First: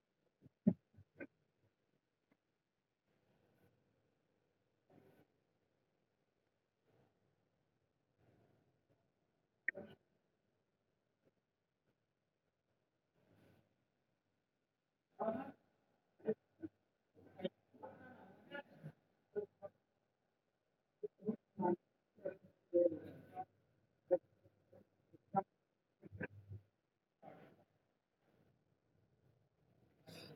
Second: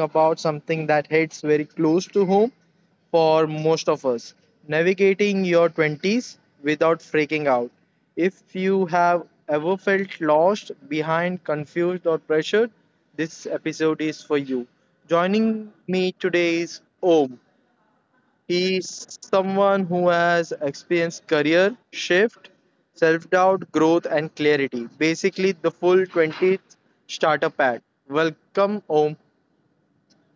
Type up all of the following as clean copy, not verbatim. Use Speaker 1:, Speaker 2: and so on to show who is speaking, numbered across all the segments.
Speaker 1: about something that hits very close to home for most of us. Navigating your 20s without freaking out. If you have ever felt lost, behind, confused or pressured, this episode is for you. Joining me today is Om. He's someone who has experienced career shift, self doubt, growth, and clarity. Basically, the full 20th starter pack. Welcome, Om.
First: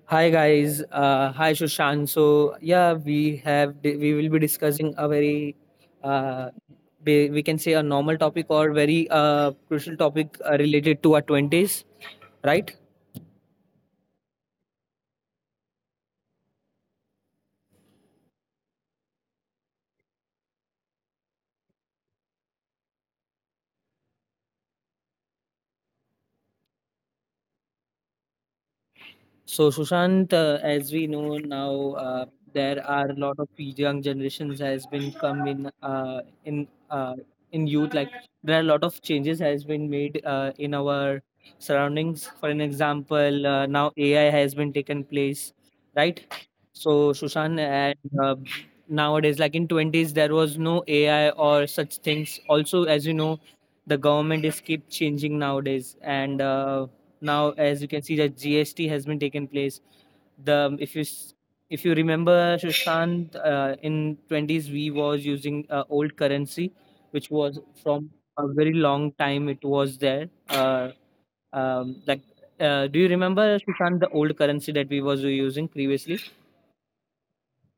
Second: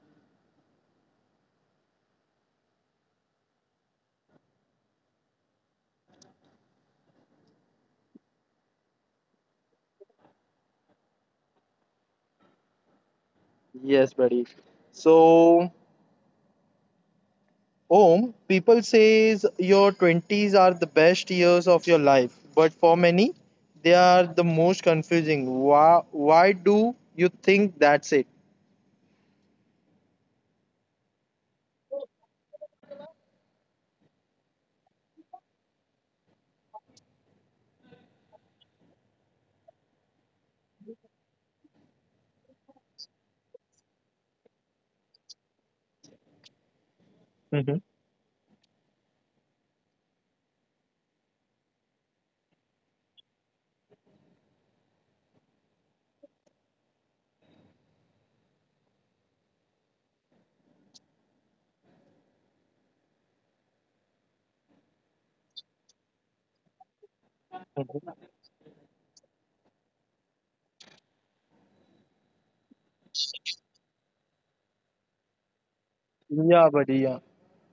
Speaker 2: Hi guys, hi Shushan. So yeah, we will be discussing a very uh, we can say a normal topic or very crucial topic related to our twenties, right?
Speaker 1: Yes, buddy. So, Om, people says your 20s are the best years of your life, but for many, they are the most confusing. Why do you think that's it?
Speaker 2: So, Sushant, as we know now, there are a lot of young generations has been come in in youth. Like there are a lot of changes has been made in our surroundings. For an example, now AI has been taken place, right? So, Sushant,
Speaker 1: Mhm,
Speaker 2: and uh, nowadays, like in twenties, there was no AI or such things. Also, as you know, the government is keep changing nowadays, and now as you can see that gst has been taken place the if you remember Shashank, in twenties we was using old currency which was from
Speaker 1: mhm.
Speaker 2: a very long time it was there, like do you remember Shashank, the old currency that we was using previously?
Speaker 1: Yeah, buddy. Yeah.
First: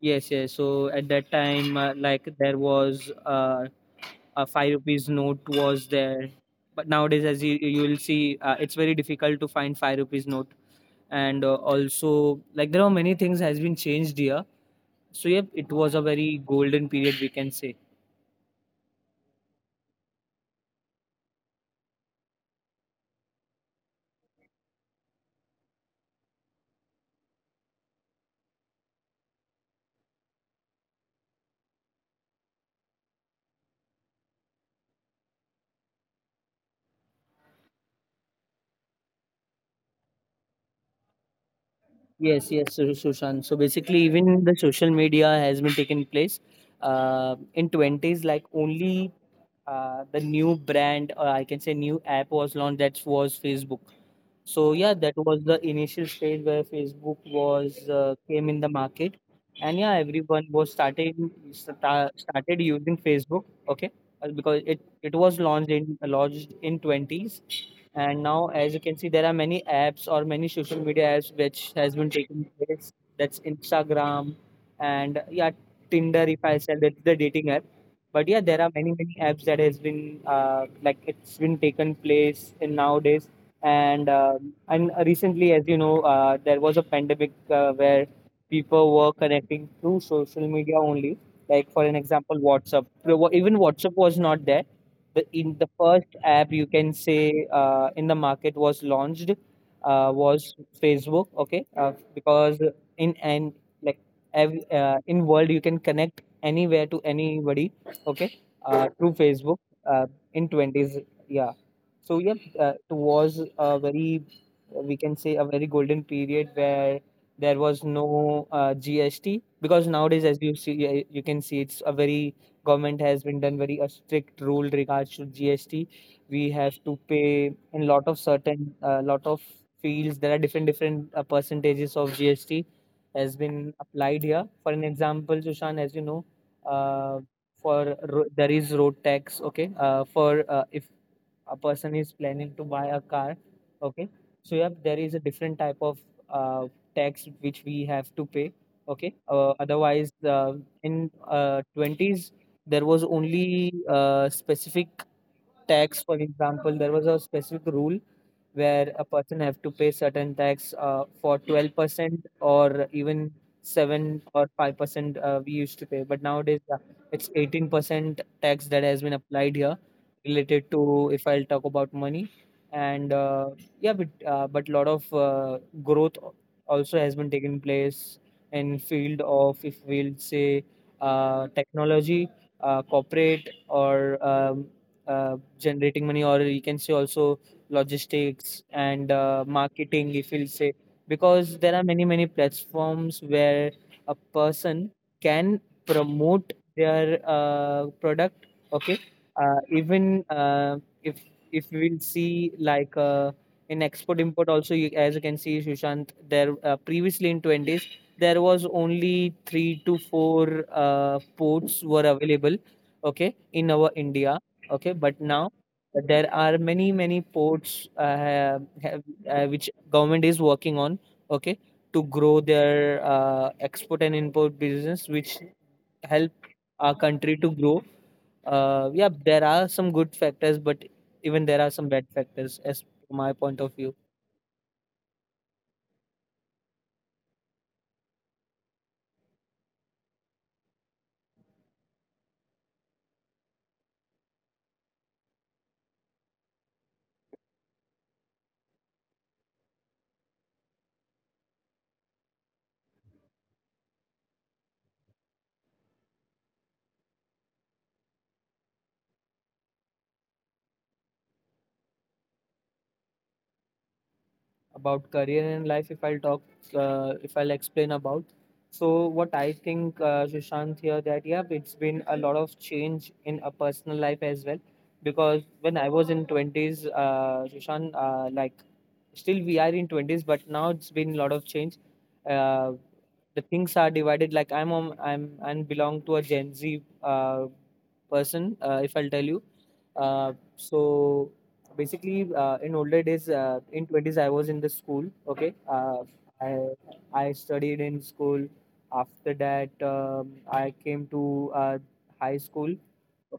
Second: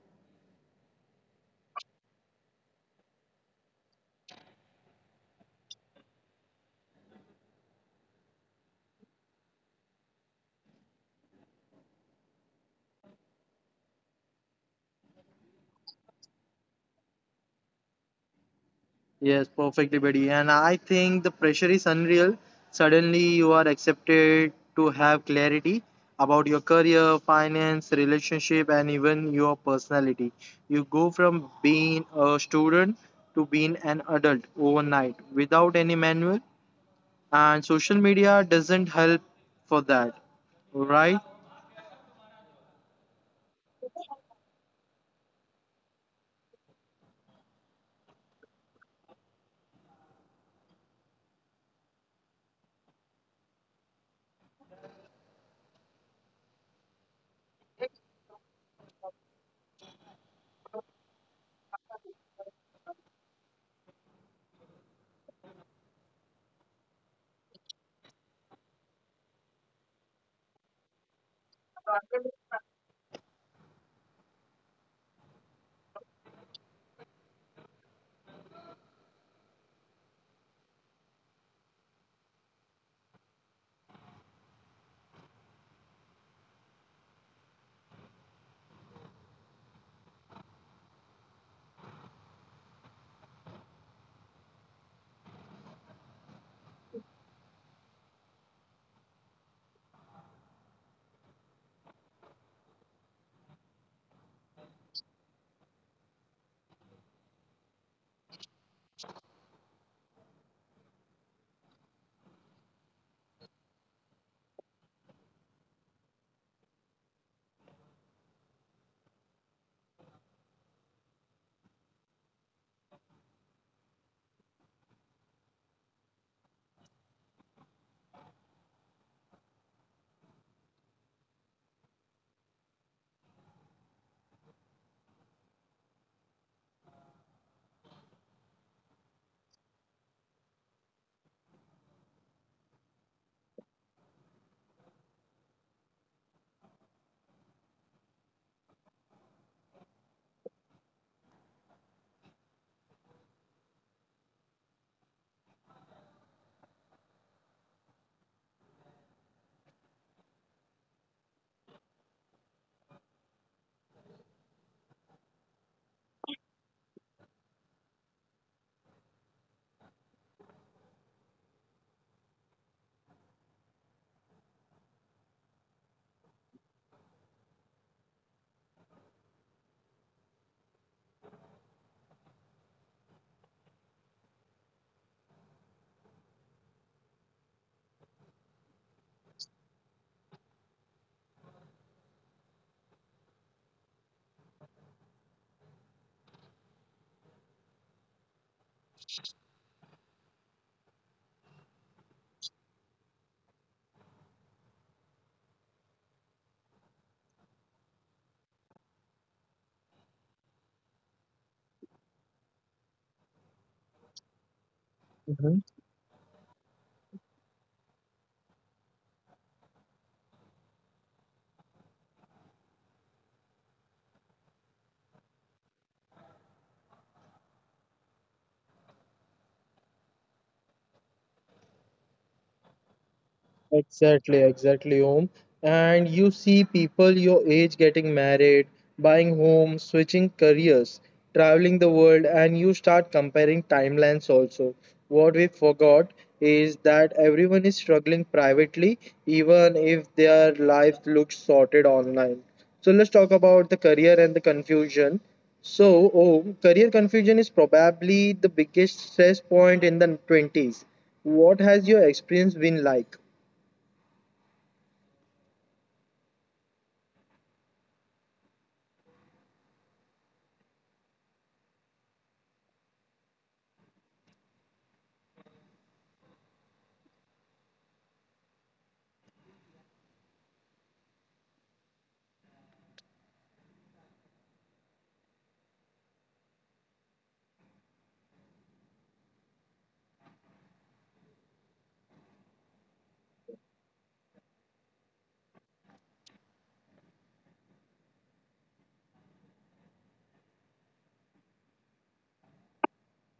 Speaker 2: Yes, yes. So at that time, like there was a five rupees note was there. But nowadays, as you will see, it's very difficult to find five rupees note. And also, like there are many things has been changed here. So yep, it was a very golden period we can say.
Speaker 1: Yes, perfectly, buddy. And I think the pressure is unreal. Suddenly, you are accepted to have clarity about your career, finance, relationship, and even your personality. You go from being a student to being an adult overnight without any manual, and social media doesn't help for that, right?
Speaker 2: Yes, yes, Sushant. So basically, even the social media has been taking place. In twenties, like only the new brand, or I can say new app was launched. That was Facebook. So yeah, that was the initial stage where Facebook was came in the market, and yeah, everyone was started using Facebook. Okay. Because it was launched in twenties, and now as you can see, there are many apps or many social media apps which has been taking place. That's Instagram, and yeah, Tinder. If I said, that's the dating app. But yeah, there are many apps that has been like it's been taken place in nowadays, and recently as you know, there was a pandemic where people were connecting through social media only, like for an example, whatsapp. Even whatsapp was not there. The in the first app you can say, in the market was launched, was facebook. Okay. Because in and like ev- In world you can connect anywhere to anybody. Okay. Through facebook, uh, in twenties. Yeah. So yeah, it was a very, we can say, a very golden period where there was no GST. Because nowadays, as you see, you can see it's a very government has been done very a strict rule regards to GST. We have to pay in lot of certain lot of fields. There are different percentages of GST has been applied here. For an example, Sushan, as you know, uh, there is road tax. Okay. For If a person is planning to buy a car, okay, so yeah, there is a different type of uh, tax which we have to pay. Okay. Otherwise in twenties there was only specific tax. For example, there was a specific rule where a person have to pay certain tax for 12% or even 7 or 5%, we used to pay. But nowadays, it's 18% tax that has been applied here, related to if I'll talk about money. And yeah, but lot of growth also has been taking place in field of, if we'll say, technology, corporate, or generating money, or you can say also logistics and marketing. If we'll say, because there are many platforms where a person can promote their product. Okay. Even if if we'll see, like, in export import also, as you can see, Sushant, there previously in twenties there was only three to four ports were available. Okay, in our India. Okay, but now there are many ports which government is working on. Okay. To grow their export and import business, which help our country to grow. Yeah, there are some good factors, but even there are some bad factors, as from my point of view.
Speaker 1: Exactly, exactly, Om. And you see people your age getting married, buying homes, switching careers, traveling the world, and you start comparing timelines also. What we forgot is that everyone is struggling privately, even if their life looks sorted online. So let's talk about the career and the confusion. So, Om, career confusion is probably the biggest stress point in the 20s. What has your experience been like?
Speaker 2: About career and life, if I'll talk, if I'll explain about, so what I think, Sushant, here, that yeah, it's been a lot of change in a personal life as well, because when I was in twenties, Sushant, like still we are in twenties, but now it's been a lot of change. uh, the things are divided. Like I'm and belong to a gen z person, if I'll tell you. So basically, in older days, in twenties I was in the school. Okay. I I studied in school. After that, I came to high school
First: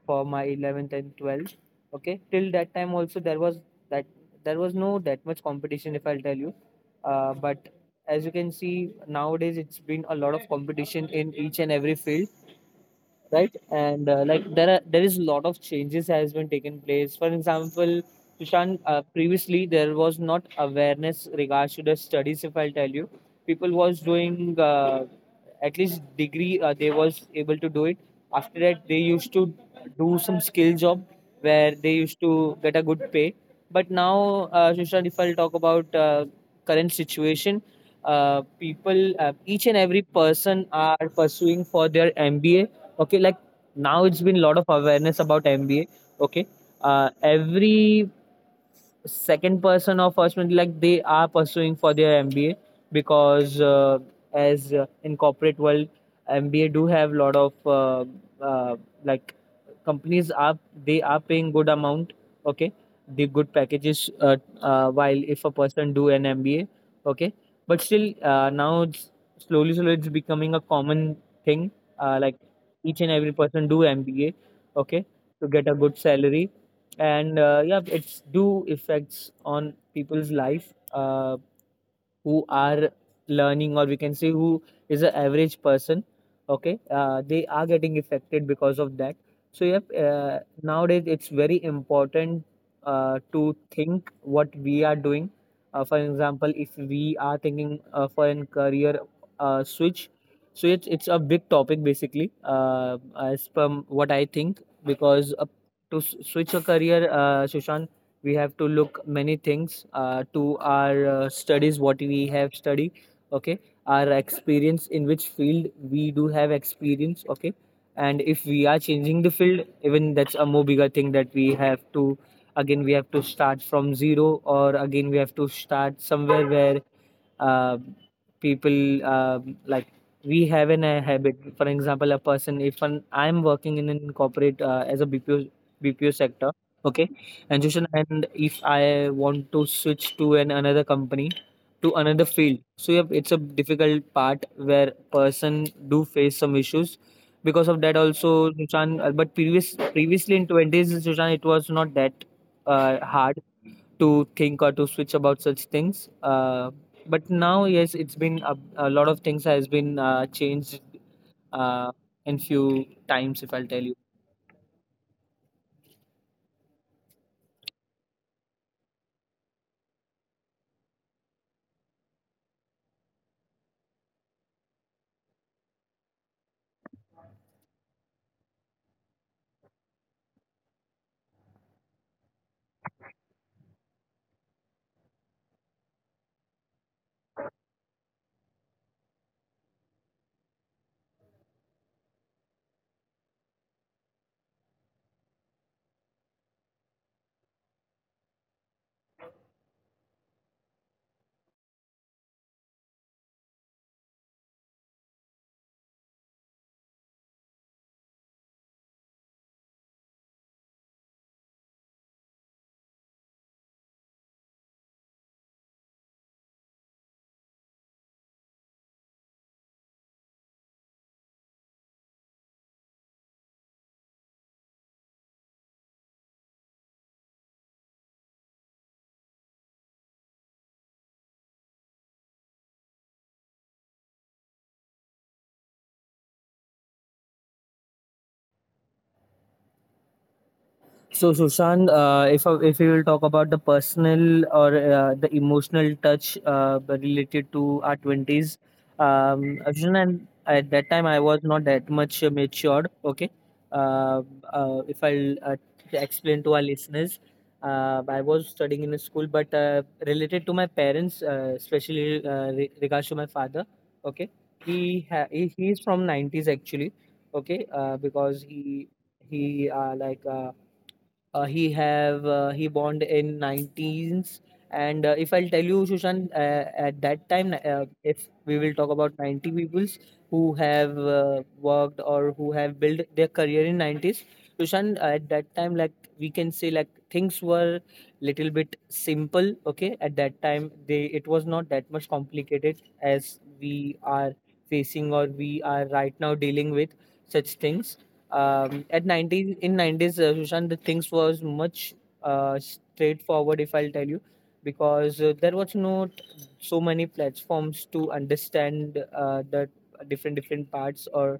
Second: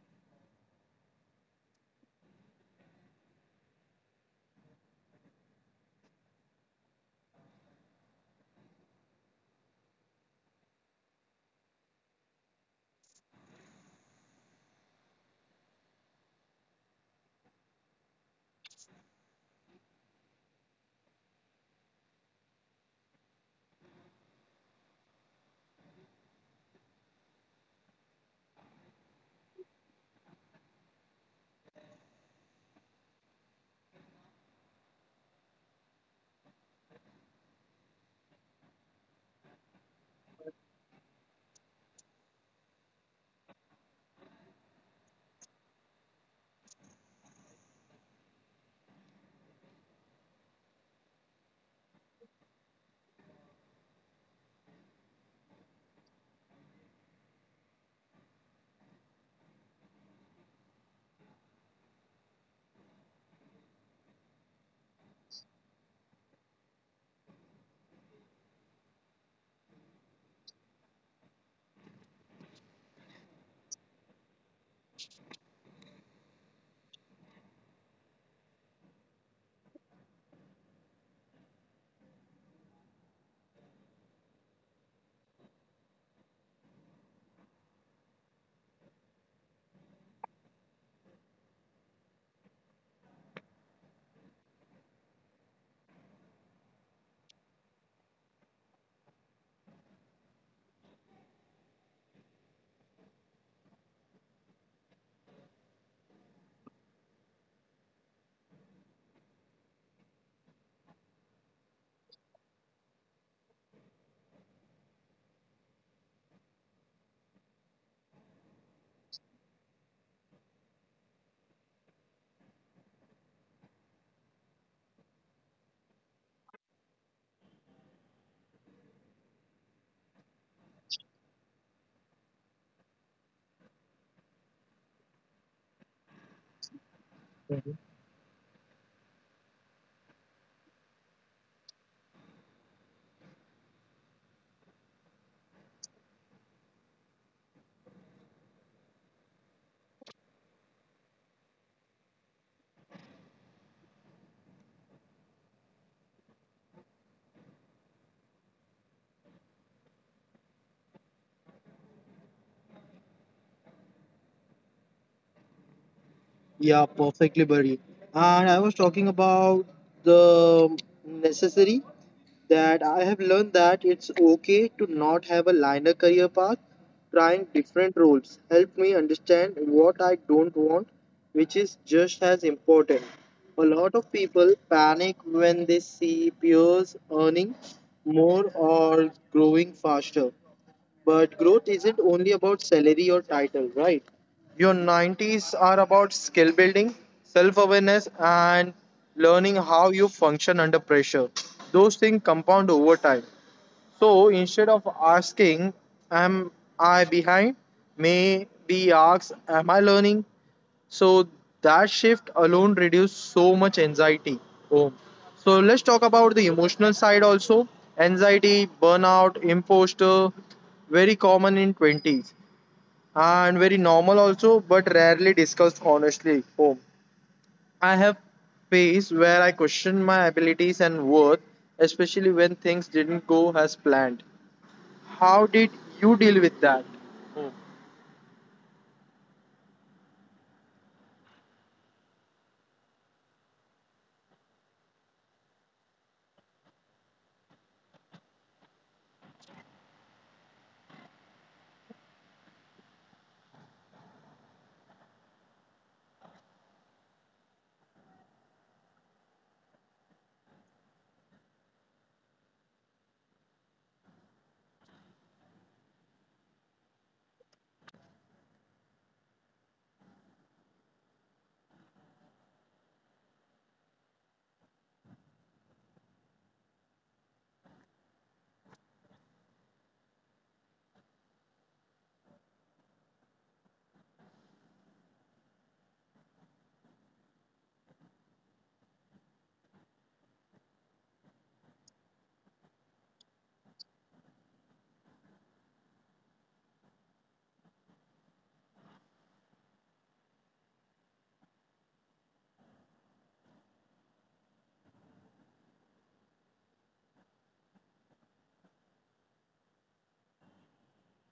Speaker 2: for my 11th and 12th. Okay. Till that time also, that there was no that much competition, if I'll tell you. But as you can see, nowadays it's been a lot of competition in each and every field, right? and like there is a lot of changes has been taken place. For example, Sushant, previously there was not awareness regards to the studies, if I'll tell you. People was doing, at least degree they was able to do it. After that, they used to do some skill job where they used to get a good pay. But now, Sushant, if I'll talk about current situation, people, each and every person are pursuing for their mba. Okay. Like now it's been a lot of awareness about mba. Okay. Every second person or first one, like they are pursuing for their mba. Because, as in corporate world, mba do have lot of uh, like companies are, they are paying good amount. Okay. The good packages, while if a person do an mba. Okay. But still, now it's slowly it's becoming a common thing. Like each and every person do mba. Okay. To get a good salary. And yeah, it's do effects on people's life, who are learning, or we can say, who is an average person. Okay. They are getting affected because of that. So yep, nowadays it's very important to think what we are doing. For example, if we are thinking for a career switch, so it's a big topic basically, as per what I think. Because, switch a career, Sushant, we have to look many things, to our studies, what we have studied. Okay. Our experience, in which field we do have experience. Okay. And if we are changing the field, even that's a more bigger thing, that we have to, again we have to start from zero, or again we have to start somewhere where uh, people, like, we have an a habit. For example, a person, if an, I'm working in an corporate as a bpo sector. Okay. And Joshan,
Speaker 1: Mhm.
Speaker 2: and if I want to switch to an another company, to another field, so yeah, it's a difficult part where person do face some issues because of that also, Sushan. But previously in twenties, Sushan, it was not that hard to think or to switch about such things. But now, yes, it's been a lot of things has been changed uh, in few times, if I'll tell you.
Speaker 1: Yeah, perfectly buried. And I was talking about the necessary that I have learned that it's okay to not have a linear career path. Trying different roles helped me understand what I don't want, which is just as important. A lot of people panic when they see peers earning more or growing faster. But growth isn't only about salary or title, right? Your 90s are about skill building, self awareness, and learning how you function under pressure. Those things compound over time. So instead of asking, am I behind? May we ask, am I learning? So that shift alone reduces so much anxiety. Oh. So let's talk about the emotional side also. Anxiety, burnout, imposter, very common in 20s and very normal also, but rarely discussed honestly. Oh. I have phase where I questioned my abilities and worth, especially when things didn't go as planned. How did you deal with that?
Speaker 2: So, Sushant, if we will talk about the personal or the emotional touch related to our twenties, Arjun and at that time I was not that much matured. Okay. uh, if I'll Explain to our listeners, I was studying in a school, but related to my parents, especially regards to my father. Okay, he ha- he is from nineties actually. Okay, because he like. He born in 19s, and if I'll tell you, Shushan, at that time, if we will talk about 90 peoples who have worked or who have built their career in 90s, Shushan, at that time, like, we can say, like, things were little bit simple. Okay, at that time they, it was not that much complicated as we are facing, or we are right now dealing with such things. At 90s, in 90s, Sushant, the things was much straightforward, if I'll tell you. Because there was not so many platforms to understand the different different parts, or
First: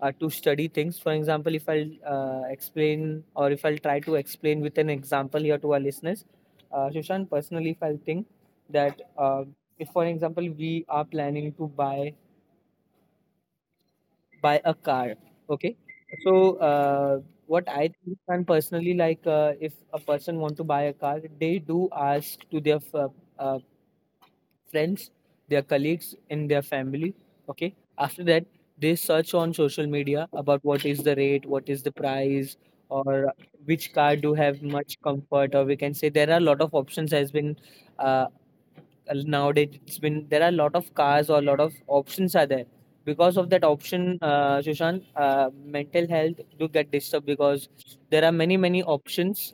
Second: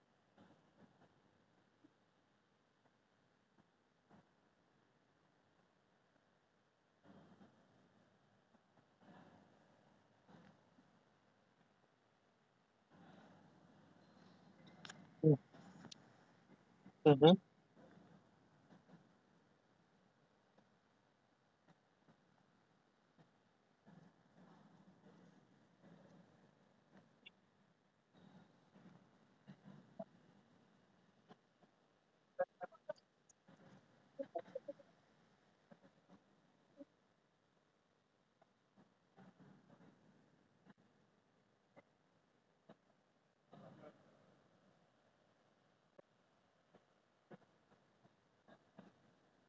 Speaker 2: to study things. For example, if I'll explain, or if I'll try to explain with an example here to our listeners, Sushant, personally, if I'll think that if for example we are planning to buy, by a car. Okay, so
Speaker 1: Mhm.
Speaker 2: what I think, and personally, like, if a person want to buy a car, they do ask to their uh, friends, their colleagues and their family. Okay, after that they search on social media about what is the rate, what is the price, or which car do have much comfort, or we can say there are a lot of options has been. uh, Nowadays it's been, there are a lot of cars, or a lot of options are there. Because of that option, Sushant, mental health do get disturbed because there are many many options.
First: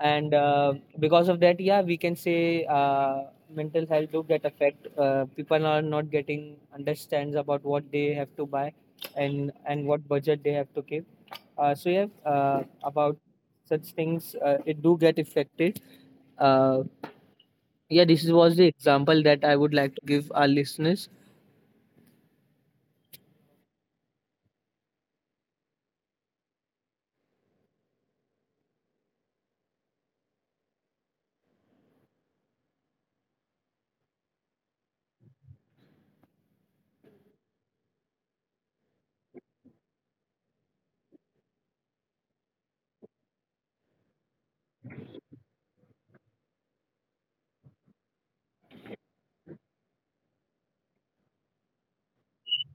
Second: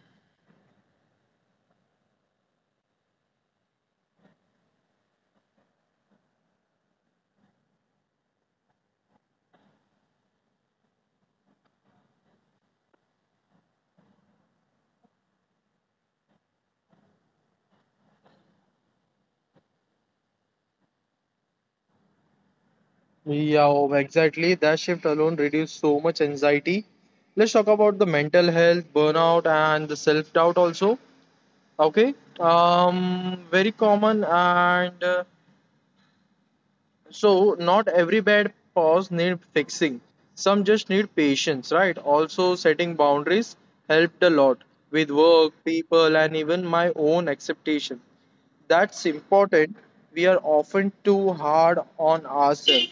Speaker 2: And because of that, yeah, we can say mental health do get affect. People are not getting understands about what they have to buy, and what budget they have to keep. So yeah, about such things it do get affected. uh, yeah, this was the example that I would like to give our listeners.
Speaker 1: Yeah, oh, exactly. That shift alone reduced so much anxiety. Let's talk about the mental health, burnout, and the self doubt also. Okay. Very common and so not every bad pause need fixing. Some just need patience, right? Also setting boundaries helped a lot with work, people and even my own acceptation. That's important. We are often too hard on ourselves.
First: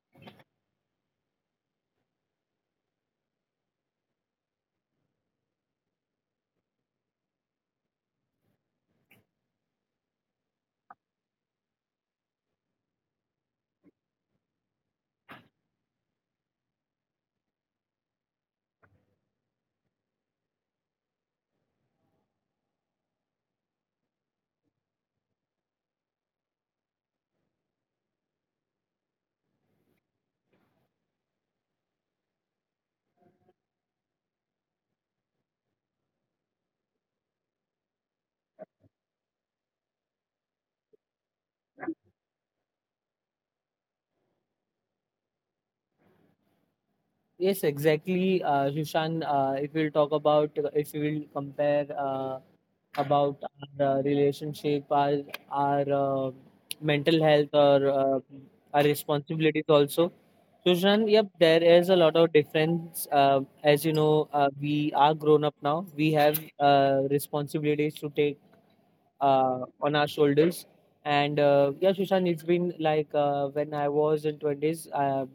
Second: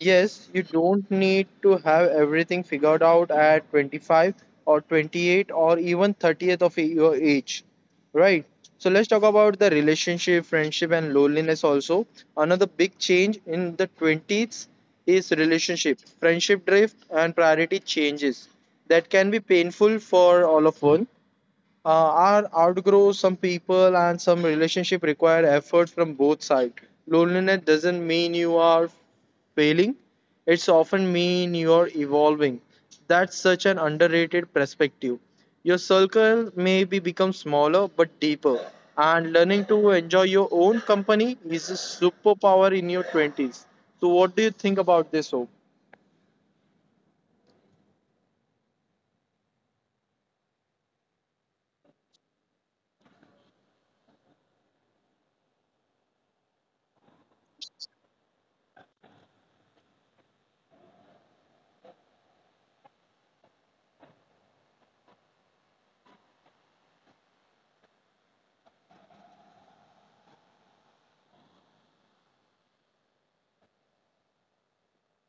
Speaker 1: Yes, you don't need to have everything figured out at 25 or 28 or even 30th of your age, right? So let's talk about the relationship, friendship, and loneliness also. Another big change in the 20s is relationship, friendship drift, and priority changes that can be painful for all of us. uh, are outgrow some people, and some relationship require effort from both sides. Loneliness doesn't mean you are failing, it's often mean you are evolving. That's such an underrated perspective. Your circle may be become smaller but deeper, and learning to enjoy your own company is a superpower in your 20s. So what do you think about this, hope?
Speaker 2: Yes, exactly, Shushan. If we'll talk about, if we will compare about our relationship, our mental health, or our responsibilities also. Shushan, yep, there is a lot of difference. As you know, we are grown up now. We have responsibilities to take on our shoulders. And yeah, Shushan, it's been like when I was in 20s,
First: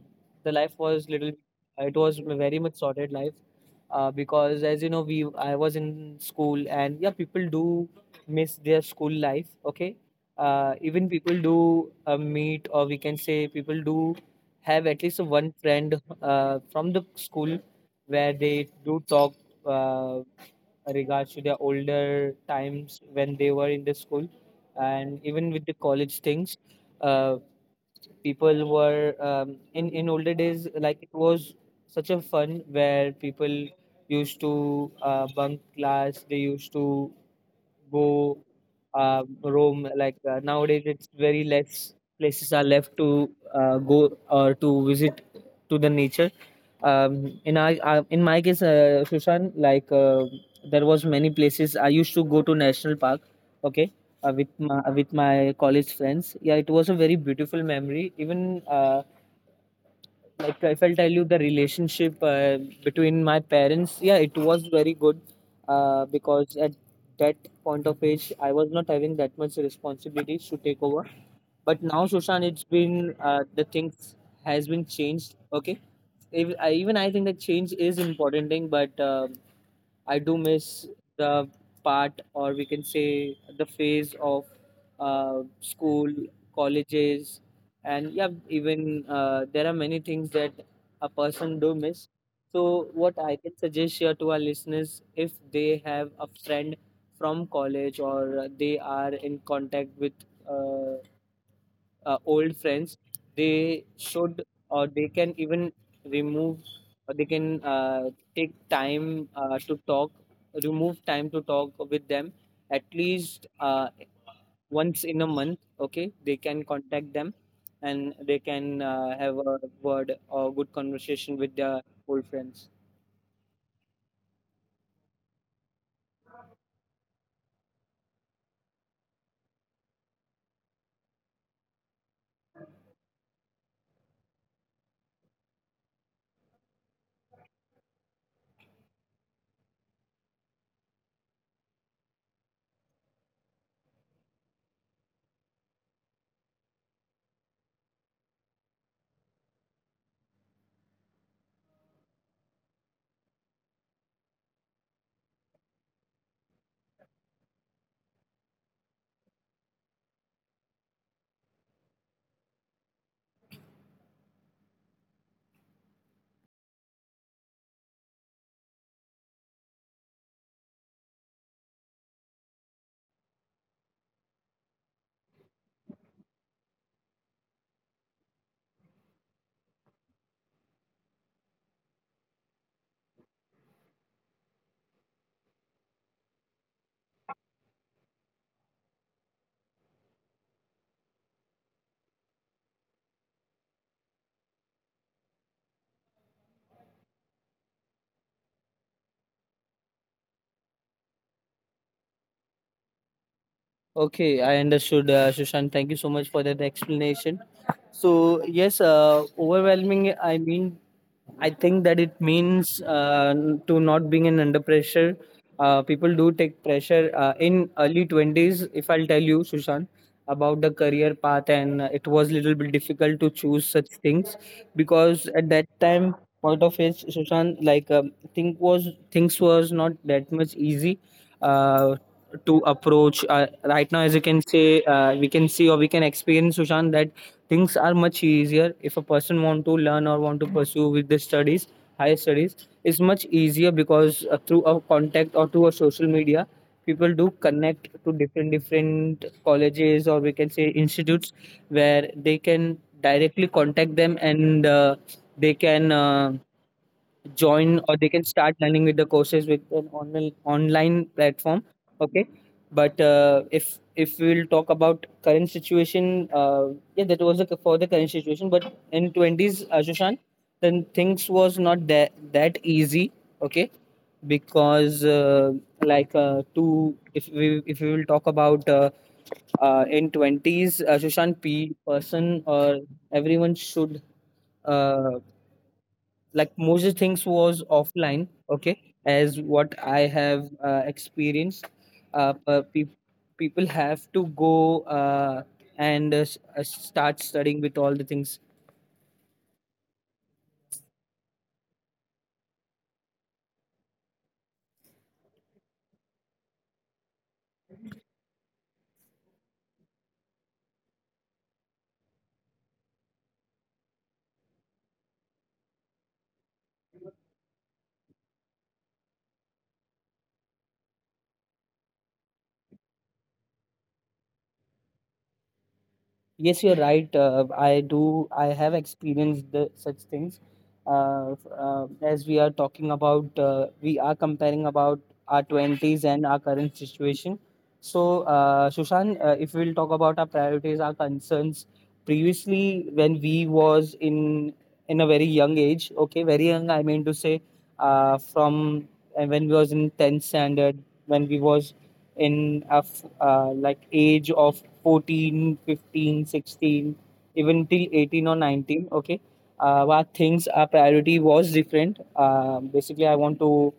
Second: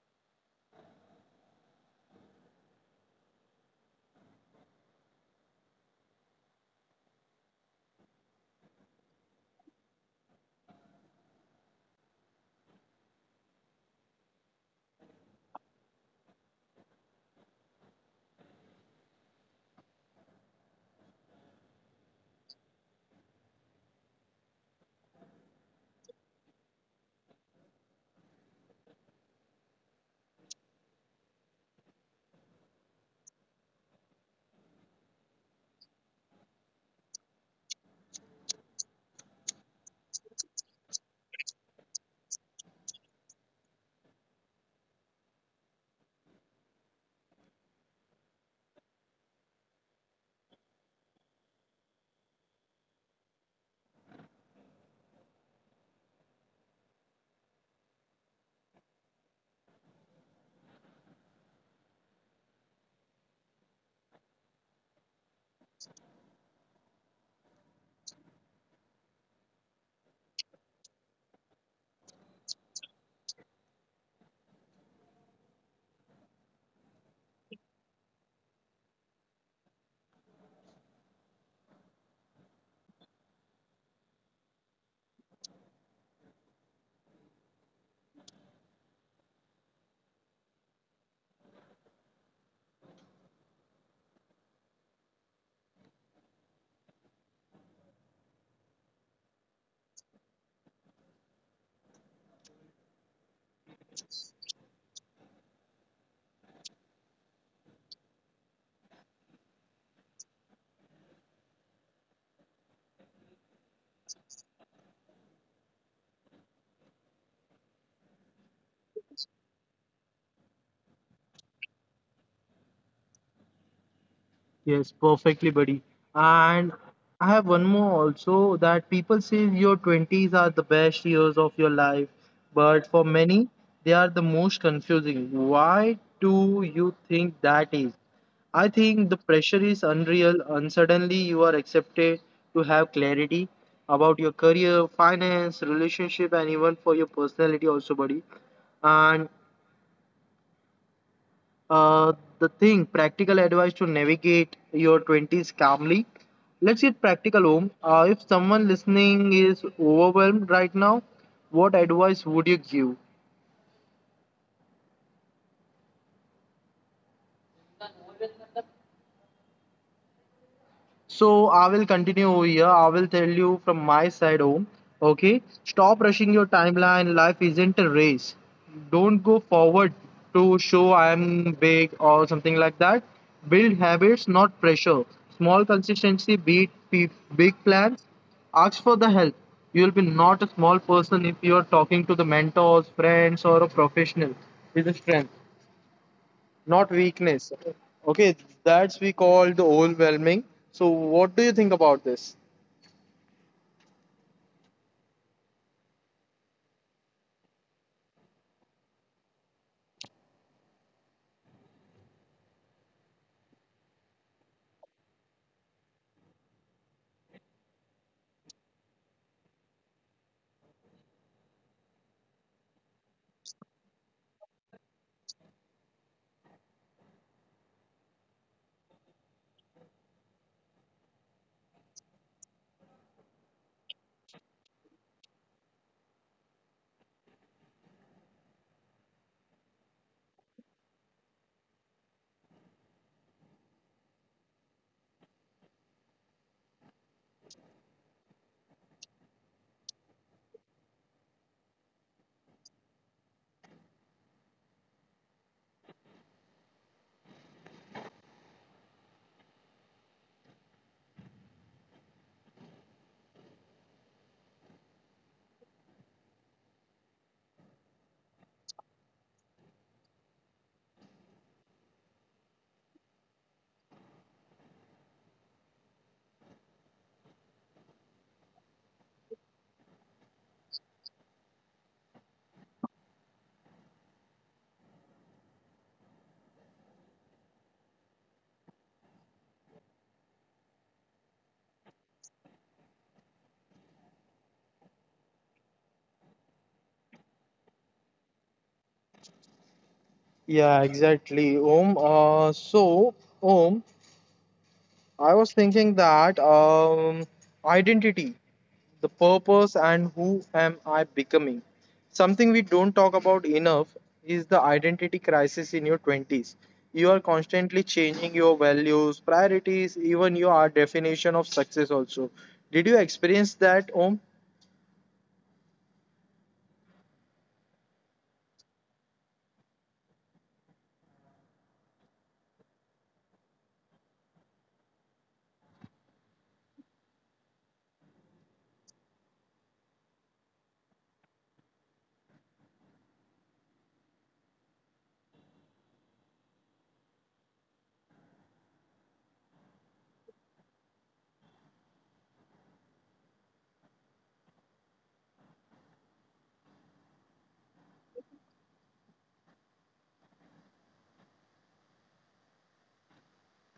Speaker 2: the life was little. It was very much sorted life because, as you know, we I was in school, and yeah, people do miss their school life. Okay, even people do meet, or we can say people do have at least one friend from the school where they do talk. Uh, Regards to their older times when they were in the school, and even with the college things uh, people were, in older days, like, it was such a fun where people used to bunk class. They used to go roam. Like nowadays, it's very less places are left to go or to visit to the nature. In my case, Susan, like, there was many places I used to go to national park. Okay. With my college friends, yeah, it was a very beautiful memory. Even like, if I'll tell you the relationship between my parents, yeah, it was very good because at that point of age, I was not having that much responsibilities to take over. But now, Shoshan, it's been the things has been changed. Okay, even I think that change is important thing, but I do miss the part, or we can say the phase of school, colleges, and yeah, even there are many things that a person do miss. So, what I can suggest here to our listeners, if they have a friend from college, or they are in contact with uh, old friends, they should, or they can even remove, or they can take time to talk, remove time to talk with them at least once in a month. Okay, they can contact them, and they can have a word or good conversation with their old friends.
Speaker 1: Yes, perfectly, buddy. And I have one more also that people say your 20s are the best years of your life, but for many, they are the most confusing. Why do you think that is? I think the pressure is unreal, and suddenly you are accepted to have clarity about your career, finance, relationship, and even for your personality, also, buddy. And uh, the thing, practical advice to navigate your 20s calmly. Let's get practical, home. If someone listening is overwhelmed right now, what advice would you give? So I will continue over here. I will tell you from my side, home. Okay. Stop rushing your timeline. Life isn't a race. Don't go forward to show I am big or something like that. Build habits, not pressure. Small consistency beat big plans. Ask for the help. You will be not a small person if you are talking to the mentors, friends, or a professional with a strength not weakness. Okay, that's we call the overwhelming. So, what do you think about this?
Speaker 2: Okay, I understood, Sushant. Thank you so much for that explanation. So yes, overwhelming. I mean, I think that it means to not being in under pressure. People do take pressure in early 20s. If I'll tell you, Sushant, about the career path, and it was little bit difficult to choose such things, because at that time, point of age, Sushant, like, think was things was not that much easy. Uh, to approach right now, as you can say we can see, or we can experience, Sushant, that things are much easier if a person want to learn or want to pursue with the studies, higher studies. It's much easier because through a contact or through a social media, people do connect to different different colleges, or we can say institutes, where they can directly contact them, and they can join, or they can start learning with the courses, with an online platform. Okay, but if we'll talk about current situation, yeah, that was the, for the current situation. But in 20s, ashushan, then things was not that easy. Okay, because like, to, if we will talk about in 20s, Shushan, P person or everyone should, uh, like, Moses things was offline, okay, as what I have experienced. Uh, uh, peop People have to go, and start studying with all the things.
Speaker 1: Yeah, exactly, Om. So, Om, I was thinking that identity, the purpose, and who am I becoming? Something we don't talk about enough is the identity crisis in your 20s. You are constantly changing your values, priorities, even your definition of success, also. Did you experience that, Om?
Speaker 2: Yes, you're right. I do. I have experienced the, such things. As we are talking about, we are comparing about our 20s and our current situation. So, Shushan, if we'll talk about our priorities, our concerns, previously when we was in a very young age, okay, very young. I mean to say, from and when we was in 10th standard, when we was in a like, age of 14 15, 16, even till 18 or 19. Okay, our things, our priority was different. Basically I want to,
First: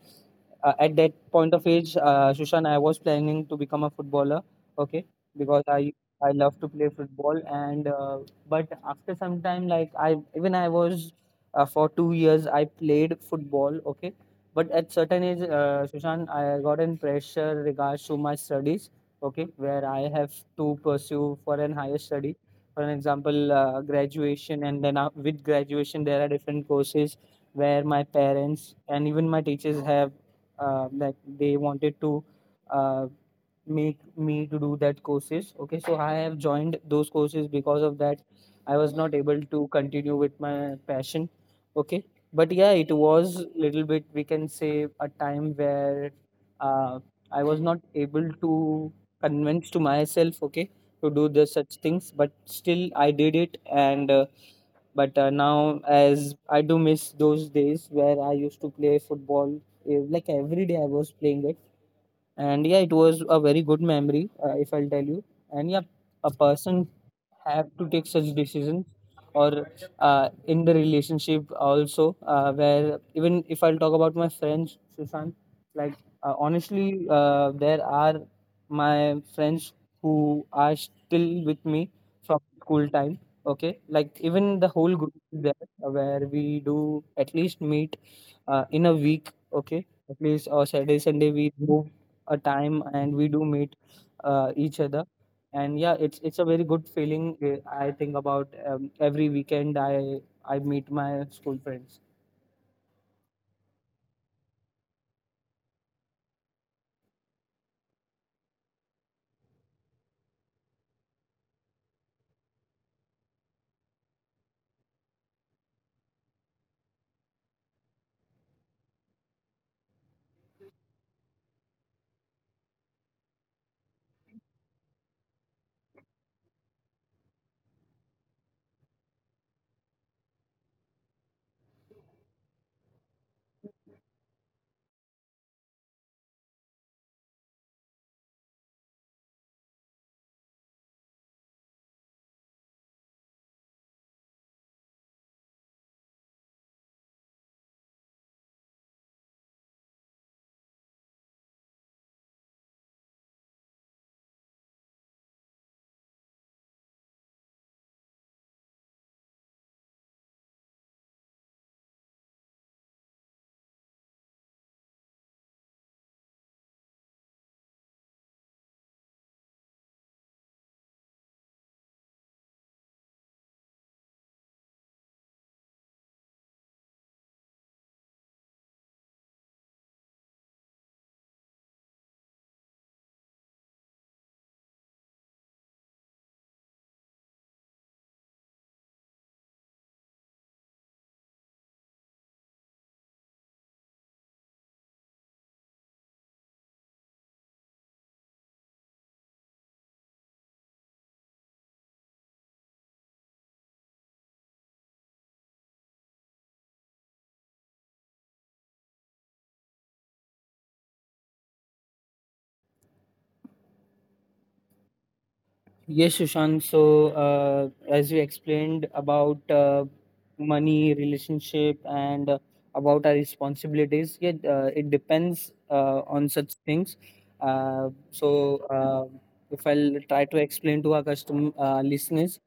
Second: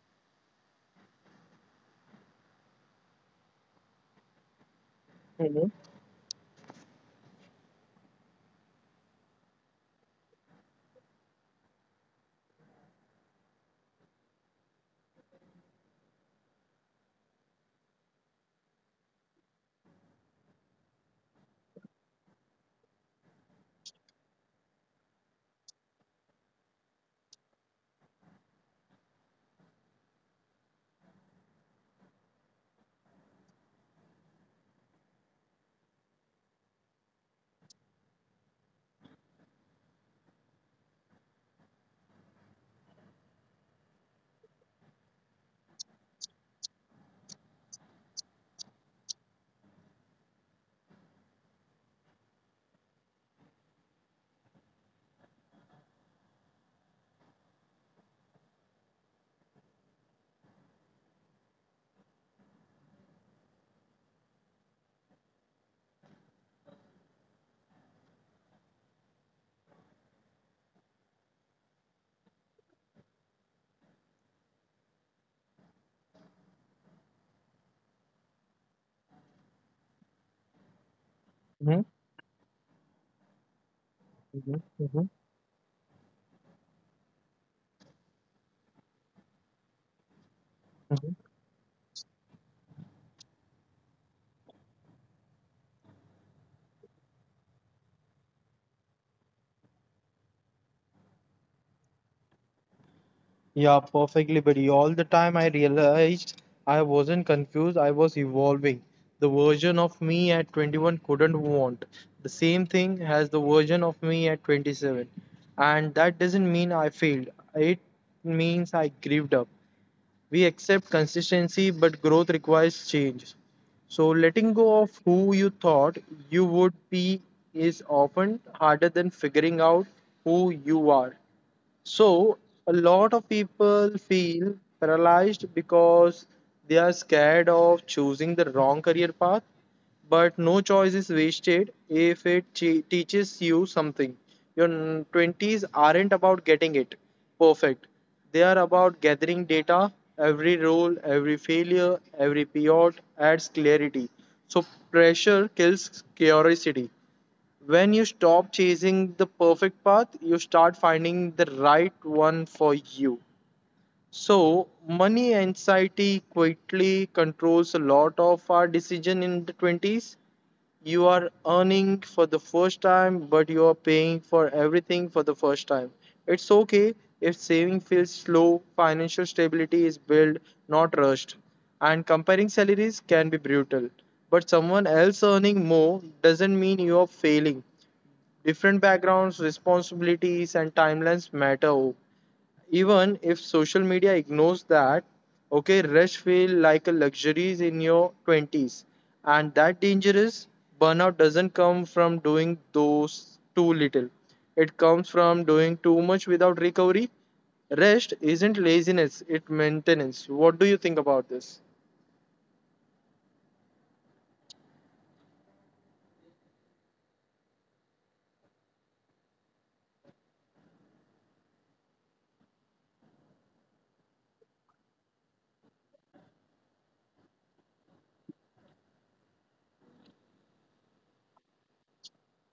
Speaker 2: at that point of age, Shushan, I was planning to become a footballer, okay, because I love to play football. And but after some time, like, I was, for 2 years, I played football, okay. But at certain age, Shushan, I got in pressure regards to my studies, okay, where I have to pursue for an higher study. For an example, graduation, and then with graduation, there are different courses where my parents and even my teachers have, like, they wanted to uh, make me to do that courses. Okay, so I have joined those courses. Because of that, I was not able to continue with my passion. Okay, but yeah, it was little bit, we can say, a time where uh, I was not able to convince to myself, okay, to do the such things, but still I did it. And uh, but uh, now, as I do miss those days where I used to play football, like, every day I was playing it, and yeah, it was a very good memory, if I'll tell you. And yeah, a person have to take such decisions, or in the relationship also, where even if I'll talk about my friends, Sushant, like, honestly, there are my friends who are still with me from school time. Okay, like, even the
Speaker 1: Mhm,
Speaker 2: whole group
Speaker 1: mhm,
Speaker 2: is there, where we do at least meet in a week, okay, at least, or Saturday,
Speaker 1: mhm.
Speaker 2: Sunday, we move a time and we do meet each other, and yeah, it's a very good feeling. I think about, every weekend I meet my school friends.
Speaker 1: Yeah, perfectly, buddy. All the time I realized I wasn't confused, I was evolving. The version of me at 21 couldn't want the same thing as the version of me at 27. And that doesn't mean I failed, it means I grieved up. We accept consistency, but growth requires change. So, letting go of who you thought you would be is often harder than figuring out who you are. So, a lot of people feel paralyzed because they are scared of choosing the wrong career path, but no choice is wasted if it teaches you something. Your 20s aren't about getting it perfect, they are about gathering data. Every role, every failure, every pivot adds clarity. So, pressure kills curiosity. When you stop chasing the perfect path, you start finding the right one for you. So, money anxiety quickly controls a lot of our decision in the 20s. You are earning for the first time, but you are paying for everything for the first time. It's okay if saving feels slow, financial stability is built, not rushed. And comparing salaries can be brutal. But someone else earning more doesn't mean you are failing. Different backgrounds, responsibilities, and timelines matter. Even if social media ignores that, okay, rest feel like a luxury in your 20s. And that danger is burnout doesn't come from doing those too little. It comes from doing too much without recovery. Rest isn't laziness, it maintenance. What do you think about this?
Speaker 2: Yes, Sushant. So, as we explained about money, relationship, and about our responsibilities, yeah, it depends on such things. Uh, so, uh, if I'll try to explain to our custom listeners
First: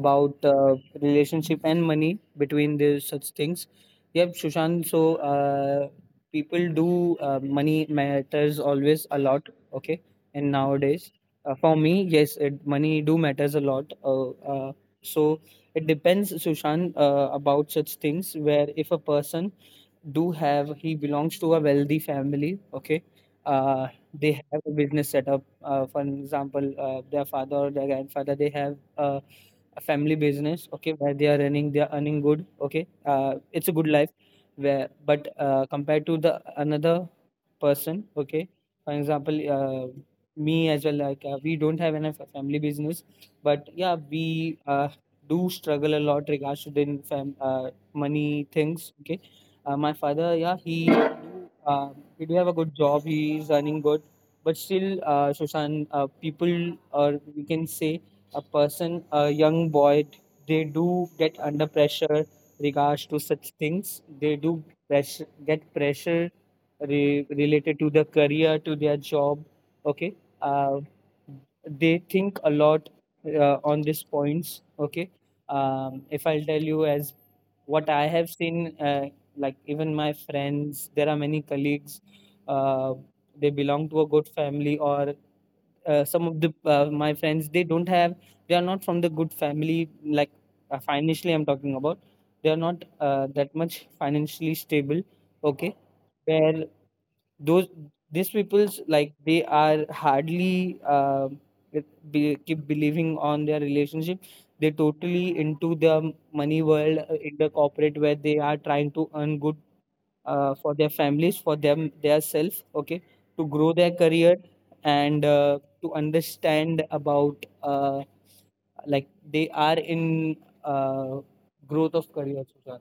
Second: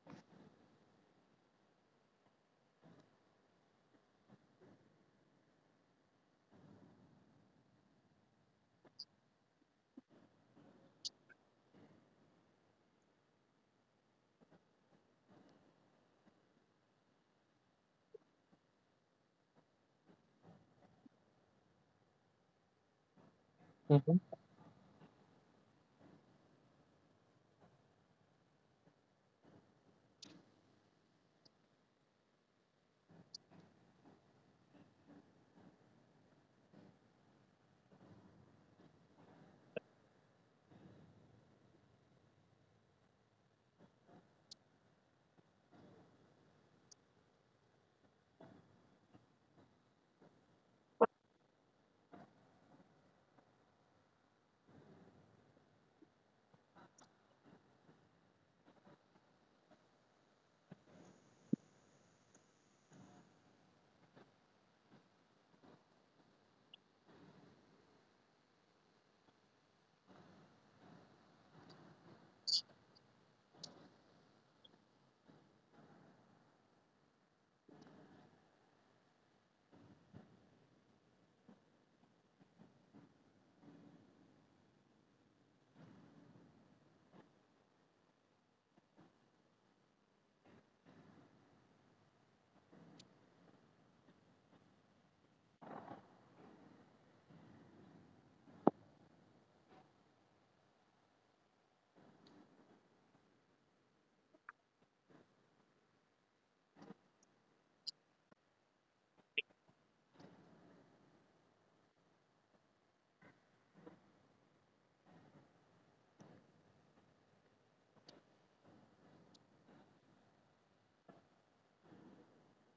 Speaker 2: about relationship and money between these such things, yep, Sushant. So, people do, money matters always a lot. Okay, and nowadays for me, yes, it, money do matters a lot. So it depends, Sushant, about such things where if a person do have, he belongs to a wealthy family. Okay, uh, they have a business setup, for example, their father or their grandfather, they have a family business, okay, where they are running, they are earning good. Okay, it's a good life where, but compared to the another person. Okay, for example, me as well, like, we don't have enough family business. But yeah, we do struggle a lot regards to the money things. Okay, my father, yeah, he do have a good job. He is earning good, but still, Shoshan, people, or we can say a person, a young boy, they do get under pressure regards to such things. They do pressure, get pressure, related to their career, to their job. Okay, uh, they think a lot on these points. Okay, if I'll tell you as what I have seen, like, even my friends, there are many colleagues, uh, they belong to a good family, or some of the, my friends, they don't have, they are not from the good family. Like, financially I'm talking about, they are not that much financially stable. Okay, where those, these people's, like, they are hardly keep believing on their relationship. They totally into the money world, in the corporate, where they are trying to earn good, for their families, for them, their self. Okay, to grow their career, and to understand about uh, like, they are in uh, growth of career, Susan.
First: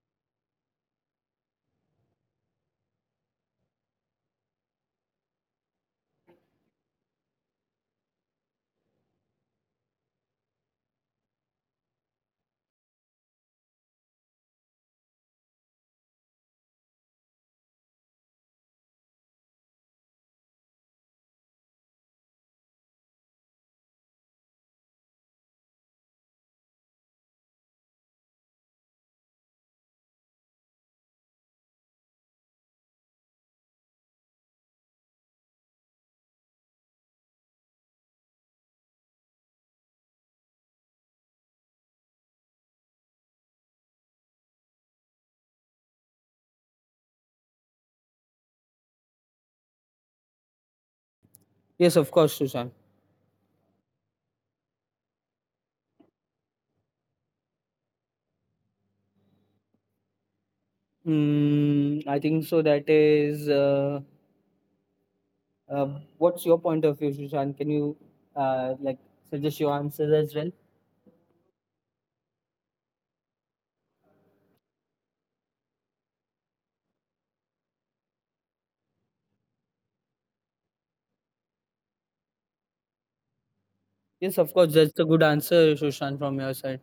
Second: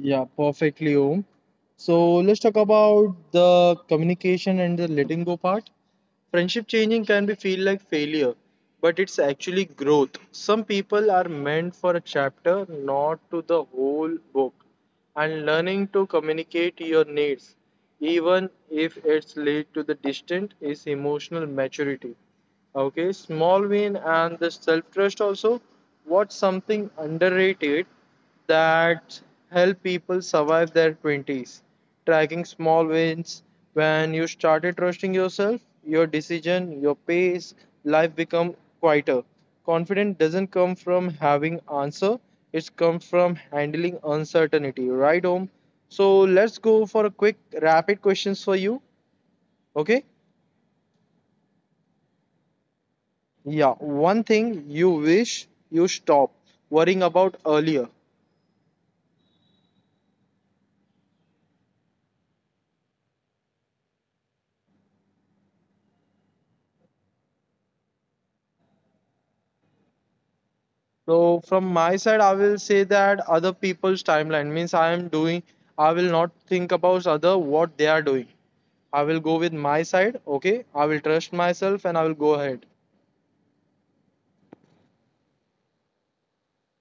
Speaker 1: Yeah, perfectly, Om. So let's talk about the communication and the letting go part. Friendship changing can be feel like failure, but it's actually growth. Some people are meant for a chapter, not to the whole book. And learning to communicate your needs, even if it's lead to the distant, is emotional maturity. Okay, small win and the self trust also. What's something underrated that help people survive their 20s? Tracking small wins when you started trusting yourself, your decision, your pace, life become quieter. Confidence doesn't come from having answer, it's come from handling uncertainty, right Om? So let's go for a quick rapid questions for you. Okay?
Speaker 2: Yes, of course, Susan.
Speaker 1: Yeah, one thing you wish you stopped worrying about earlier.
Speaker 2: I think so that is Uh, what's your point of view, Sushant? Can you like, suggest your answers as well?
Speaker 1: So from my side, I will say that other people's timeline means I am doing. I will not think about other what they are doing. I will go with my side. Okay, I will trust myself and I will go ahead.
Speaker 2: Yes, of course. That's a good answer, Sushant, from your side.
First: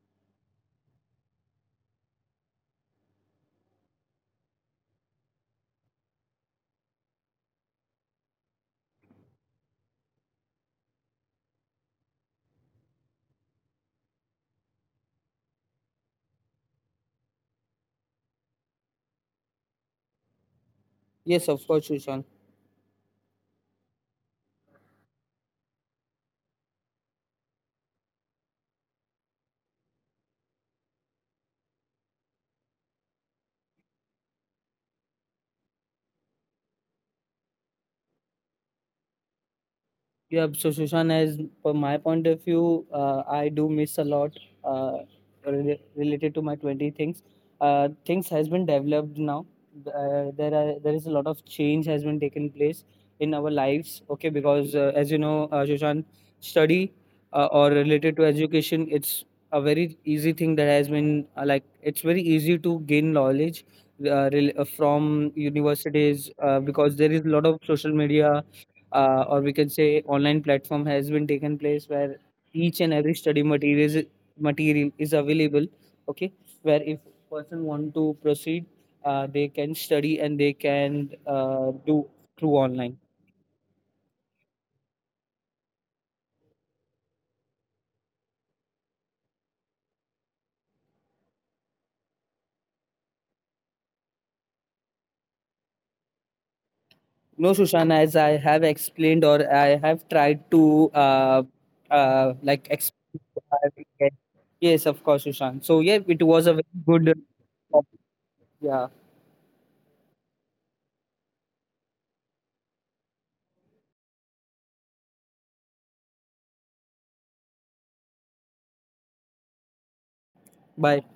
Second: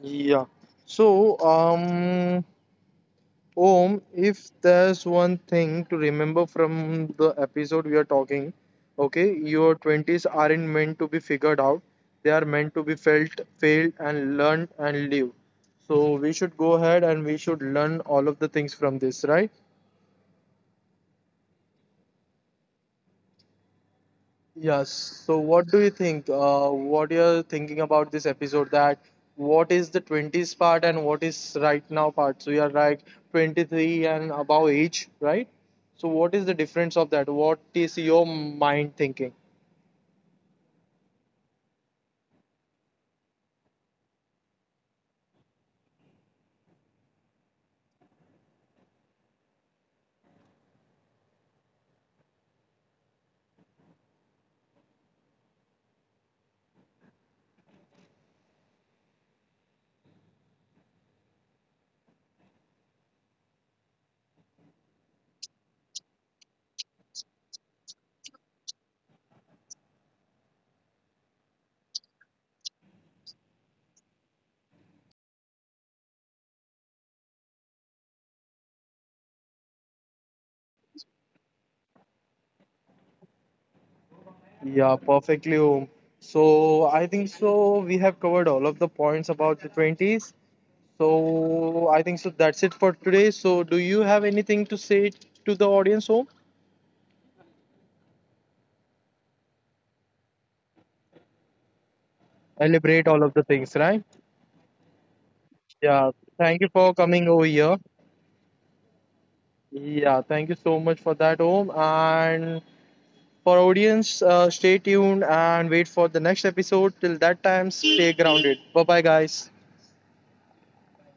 Speaker 1: Yeah. So Om, if there's one thing to remember from the episode we are talking, okay, your 20s aren't meant to be figured out. They are meant to be felt, failed, and learned and live. So we should go ahead and we should learn all of the things from this, right?
Speaker 2: Yes, of course, Sushant.
Speaker 1: Yes. So, what do you think? What you're thinking about this episode? That what is the 20s part and what is right now part? So, you are like 23 and above age, right? So, what is the difference of that? What is your mind thinking?
Speaker 2: Yeah, so, Shushan, as for my point of view, I do miss a lot uh, related to my 20 things. Things has been developed now. There is a lot of change has been taken place in our lives. Okay, because as you know, Shushan, study or related to education, it's a very easy thing that has been, like, it's very easy to gain knowledge from universities because there is a lot of social media or we can say online platform has been taken place, where each and every study materials material is available. Okay, where if person want to proceed, they can study, and they can do through online.
Speaker 1: Yeah, perfectly home. So, I think so. We have covered all of the points about the 20s. So, I think so. That's it for today. So, do you have anything to say to the audience, home?
Speaker 2: No, Sushana, as I have explained, or I have tried to uh, like,
Speaker 1: Elaborate
Speaker 2: explain
Speaker 1: all of
Speaker 2: to
Speaker 1: the
Speaker 2: our
Speaker 1: things, right?
Speaker 2: weekend. Yes, of course, Sushant. So yeah, it
Speaker 1: Yeah,
Speaker 2: was a very
Speaker 1: thank you
Speaker 2: good
Speaker 1: for coming over here.
Speaker 2: topic. Yeah,
Speaker 1: Yeah, thank you so much for that, Om. And for audience, stay tuned and wait for the next episode. Till that time, stay grounded. Bye bye, guys.
Speaker 2: bye.